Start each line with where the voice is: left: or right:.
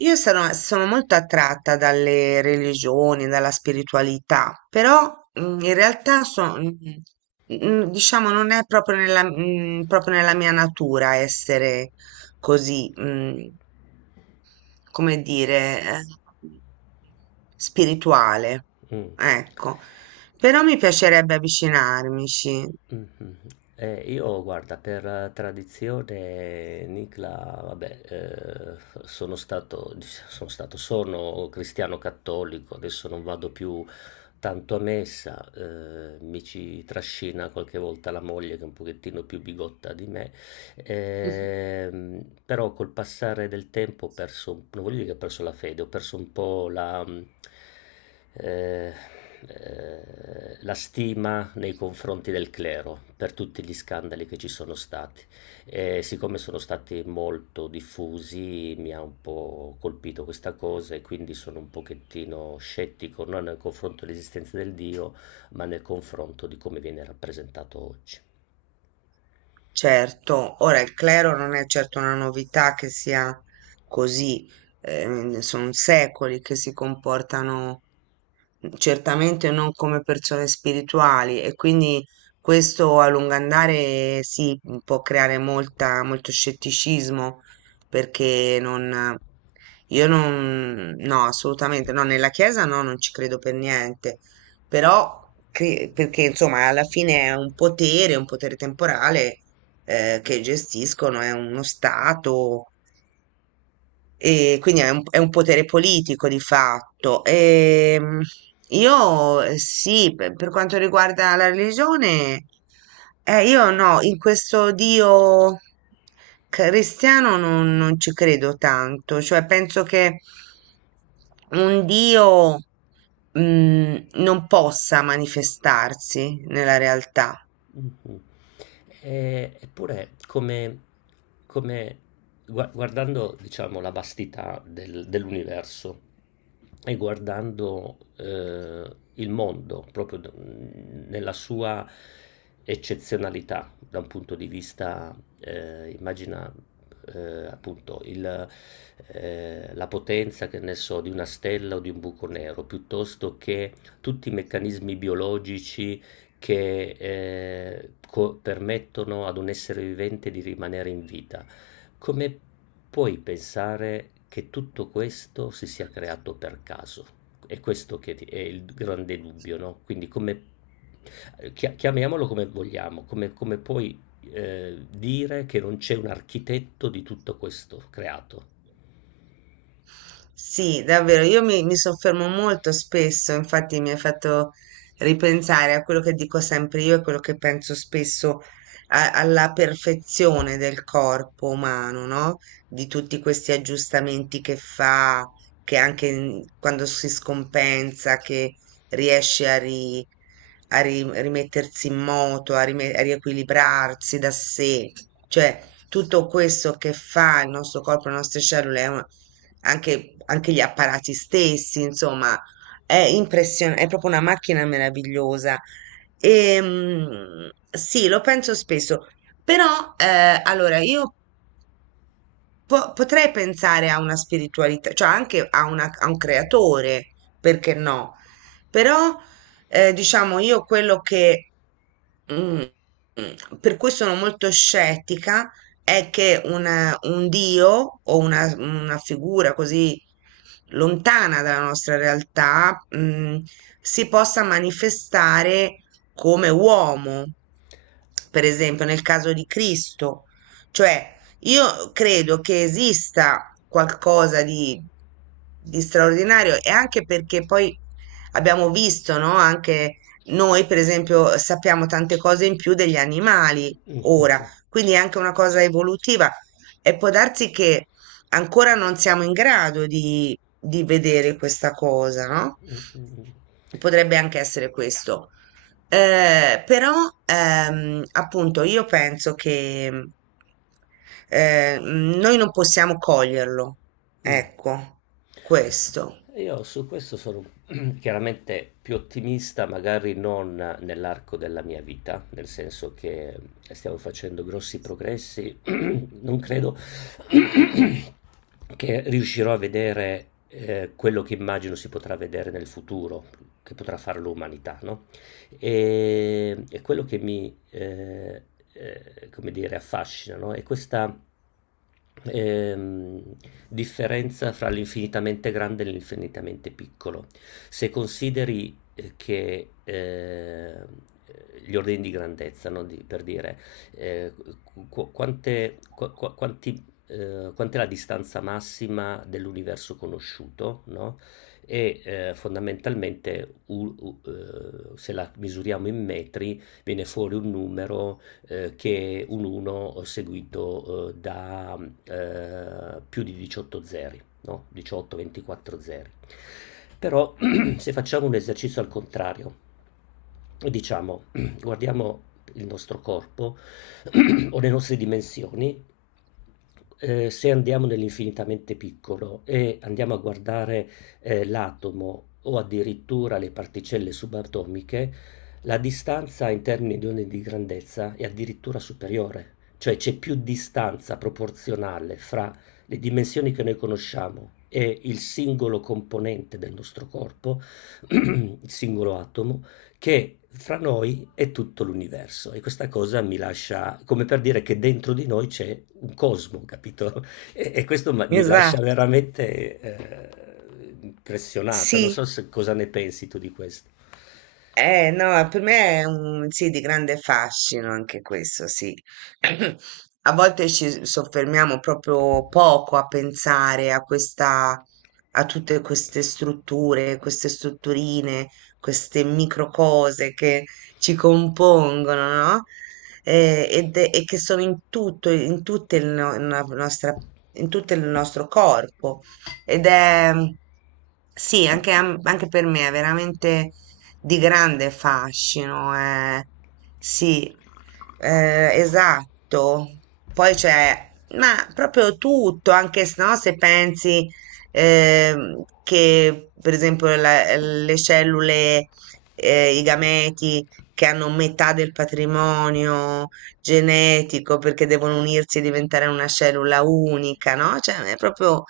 right: Io sono molto attratta dalle religioni, dalla spiritualità, però in realtà diciamo, non è proprio proprio nella mia natura essere così, mm, come dire, eh, spirituale.
left: Mh,
right: Ecco, però mi piacerebbe avvicinarmici.
left: mh-mh. Io guarda, per tradizione Nicla, vabbè, sono stato dic sono stato sono cristiano cattolico, adesso non vado più tanto a messa. Mi ci trascina qualche volta la moglie, che è un pochettino più bigotta di me. Però col passare del tempo ho perso, non voglio dire che ho perso la fede, ho perso un po' eh, la stima nei confronti del clero, per tutti gli scandali che ci sono stati. E siccome sono stati molto diffusi, mi ha un po' colpito questa cosa, e quindi sono un pochettino scettico, non nel confronto dell'esistenza del Dio, ma nel confronto di come viene rappresentato oggi.
right: Certo, ora il clero non è certo una novità che sia così, sono secoli che si comportano certamente non come persone spirituali e quindi questo a lungo andare sì, può creare molto scetticismo perché non, io non, no, assolutamente no, nella Chiesa no, non ci credo per niente però perché insomma alla fine è un potere temporale che gestiscono, è uno stato, e quindi è è un potere politico di fatto. Io sì, per quanto riguarda la religione, io no, in questo Dio cristiano non ci credo tanto, cioè penso che un Dio, non possa manifestarsi nella realtà.
left: Mh-mh. Eppure come come guardando, diciamo, la vastità del dell'universo e guardando, il mondo proprio nella sua eccezionalità da un punto di vista, immagina, appunto il la potenza, che ne so, di una stella o di un buco nero, piuttosto che tutti i meccanismi biologici che, co permettono ad un essere vivente di rimanere in vita. Come puoi pensare che tutto questo si sia creato per caso? È questo è il grande dubbio, no? Quindi come, chiamiamolo come vogliamo, come puoi dire che non c'è un architetto di tutto questo creato?
right: Sì, davvero, io mi soffermo molto spesso, infatti mi hai fatto ripensare a quello che dico sempre io e quello che penso spesso alla perfezione del corpo umano, no? Di tutti questi aggiustamenti che fa, che anche quando si scompensa, che riesce a rimettersi in moto, a riequilibrarsi da sé, cioè tutto questo che fa il nostro corpo, le nostre cellule anche, anche gli apparati stessi, insomma, è impressionante, è proprio una macchina meravigliosa. E, sì, lo penso spesso, però allora potrei pensare a una spiritualità, cioè anche a un creatore, perché no? Però, diciamo, io quello che, mm, per cui sono molto scettica, è che un Dio o una figura così lontana dalla nostra realtà, si possa manifestare come uomo, per esempio nel caso di Cristo, cioè io credo che esista qualcosa di straordinario e anche perché poi abbiamo visto, no? Anche noi, per esempio, sappiamo tante cose in più degli animali
left: Mm,
right: ora, quindi è anche una cosa evolutiva e può darsi che ancora non siamo in grado di vedere questa cosa, no?
left: mm, mm,
right: Potrebbe anche essere questo. Però appunto io penso che noi non possiamo coglierlo,
left: mm. Mm.
right: ecco, questo.
left: Io su questo sono chiaramente più ottimista, magari non nell'arco della mia vita, nel senso che stiamo facendo grossi progressi. Non credo che riuscirò a vedere quello che immagino si potrà vedere nel futuro, che potrà fare l'umanità, no? E quello che mi, come dire, affascina, no? È questa ehm, differenza fra l'infinitamente grande e l'infinitamente piccolo. Se consideri che gli ordini di grandezza, no? Per dire eh, qu- quante, qu- qu- quanti, quant'è la distanza massima dell'universo conosciuto, no? E fondamentalmente, se la misuriamo in metri viene fuori un numero che è un 1 seguito da più di 18 zeri, no? 18-24 zeri. Però se facciamo un esercizio al contrario, diciamo, guardiamo il nostro corpo o le nostre dimensioni. Se andiamo nell'infinitamente piccolo e andiamo a guardare l'atomo, o addirittura le particelle subatomiche, la distanza in termini di onde di grandezza è addirittura superiore. Cioè c'è più distanza proporzionale fra le dimensioni che noi conosciamo e il singolo componente del nostro corpo, il singolo atomo, che fra noi è tutto l'universo. E questa cosa mi lascia, come per dire che dentro di noi c'è un cosmo, capito? E questo mi lascia
right: Esatto.
left: veramente impressionata, non so
right: Sì.
left: cosa ne pensi tu di questo.
right: No, per me è un sì di grande fascino anche questo, sì. A volte ci soffermiamo proprio poco a pensare a questa, a tutte queste strutture, queste strutturine, queste micro cose che ci compongono, no? Ed e che sono in tutto, in tutte il no- la nostra, in tutto il nostro corpo. Ed è, sì, anche, anche per me è veramente di grande fascino, eh. Sì, esatto. Poi c'è, ma proprio tutto, anche se, no, se pensi che per esempio le cellule, i gameti che hanno metà del patrimonio genetico perché devono unirsi e diventare una cellula unica, no? Cioè, è proprio,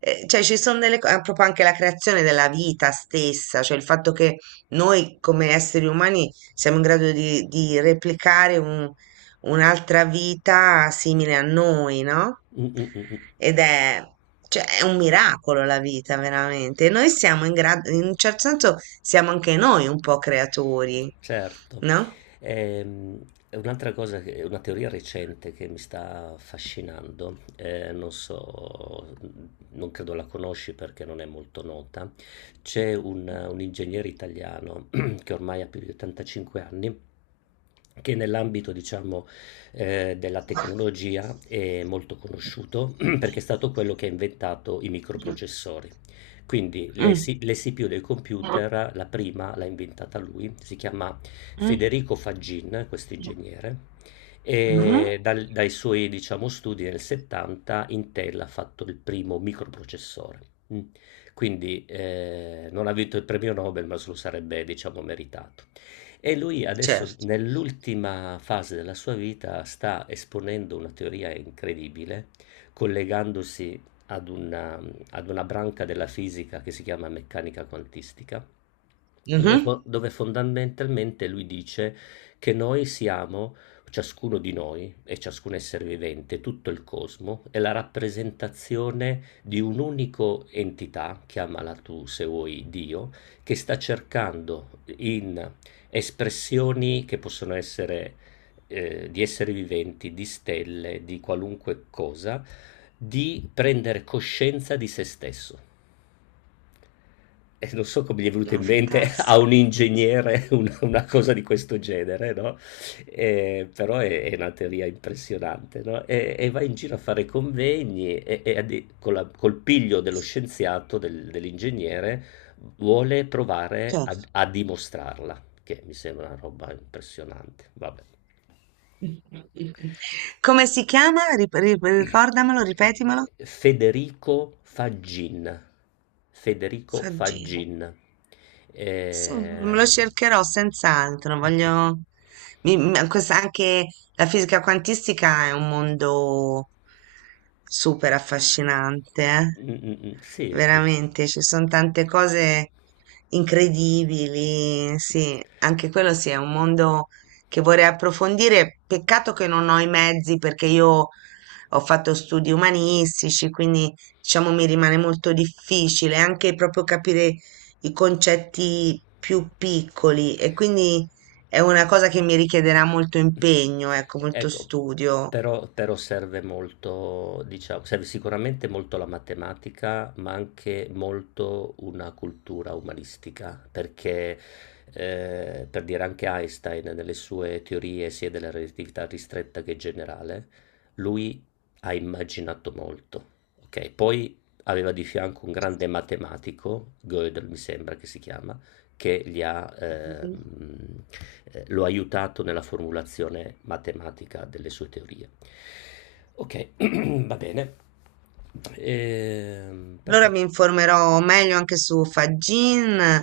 right: cioè ci sono delle cose, proprio anche la creazione della vita stessa, cioè il fatto che noi come esseri umani siamo in grado di replicare un'altra vita simile a noi, no?
left: Mm, mm, mm, mm.
right: Ed è, cioè, è un miracolo la vita, veramente. E noi siamo in grado, in un certo senso, siamo anche noi un po' creatori,
left: Certo.
right: no?
left: Ehm, è un'altra cosa, è una teoria recente che mi sta affascinando, non so, non credo la conosci perché non è molto nota. C'è un ingegnere italiano che ormai ha più di 85 anni, che nell'ambito, diciamo, della tecnologia è molto conosciuto perché è stato quello che ha inventato i microprocessori. Quindi le
right: Mm.
left: si- le CPU dei computer, la prima l'ha inventata lui. Si chiama
right: Mm.
left: Federico Faggin, questo ingegnere,
right: Mhm.
left: e dai suoi, diciamo, studi nel 70 Intel ha fatto il primo microprocessore. Mm. Quindi non ha vinto il premio Nobel, ma se lo sarebbe, diciamo, meritato. E lui adesso,
right: Certo.
left: nell'ultima fase della sua vita, sta esponendo una teoria incredibile, collegandosi ad una, ad una branca della fisica che si chiama meccanica quantistica, dove,
right: Mhm.
left: dove fondamentalmente lui dice che noi siamo, ciascuno di noi e ciascun essere vivente, tutto il cosmo, è la rappresentazione di un'unica entità, chiamala tu, se vuoi, Dio, che sta cercando, in espressioni che possono essere di esseri viventi, di stelle, di qualunque cosa, di prendere coscienza di se stesso. Non so come gli è venuto
right: No,
left: in mente a
right: fantastico.
left: un ingegnere una cosa di questo genere, no? Però è una teoria impressionante, no, e va in giro a fare convegni e addi con la col piglio dello scienziato, dell'ingegnere, vuole provare
right: Certo.
left: ad a dimostrarla, che mi sembra una roba impressionante, vabbè.
right: Come si chiama? Ricordamelo, ripetimelo.
left: Federico Faggin. Federico
right: Saggina.
left: Faggin.
right: Sì, me lo
left: Ehm,
right: cercherò senz'altro.
left: Mh-mh.
right: Voglio. Anche la fisica quantistica è un mondo super affascinante, eh.
left: Mh-mh-mh, sì, f
right: Veramente, ci sono tante cose incredibili. Sì, anche quello sì, è un mondo che vorrei approfondire. Peccato che non ho i mezzi perché io. Ho fatto studi umanistici, quindi diciamo mi rimane molto difficile anche proprio capire i concetti più piccoli e quindi è una cosa che mi richiederà molto impegno, ecco, molto
left: Ecco,
right: studio.
left: però serve molto, diciamo, serve sicuramente molto la matematica, ma anche molto una cultura umanistica, perché per dire, anche Einstein nelle sue teorie, sia della relatività ristretta che generale, lui ha immaginato molto, ok? Poi aveva di fianco un grande matematico, Gödel mi sembra che si chiama, che gli ha,
right: Mhm.
left: lo ha aiutato nella formulazione matematica delle sue teorie. Ok, va bene. Ehm,
right: Allora mi
left: perfetto,
right: informerò meglio anche su Fagin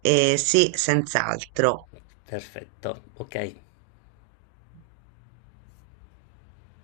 right: e sì, senz'altro.
left: perfetto, ok.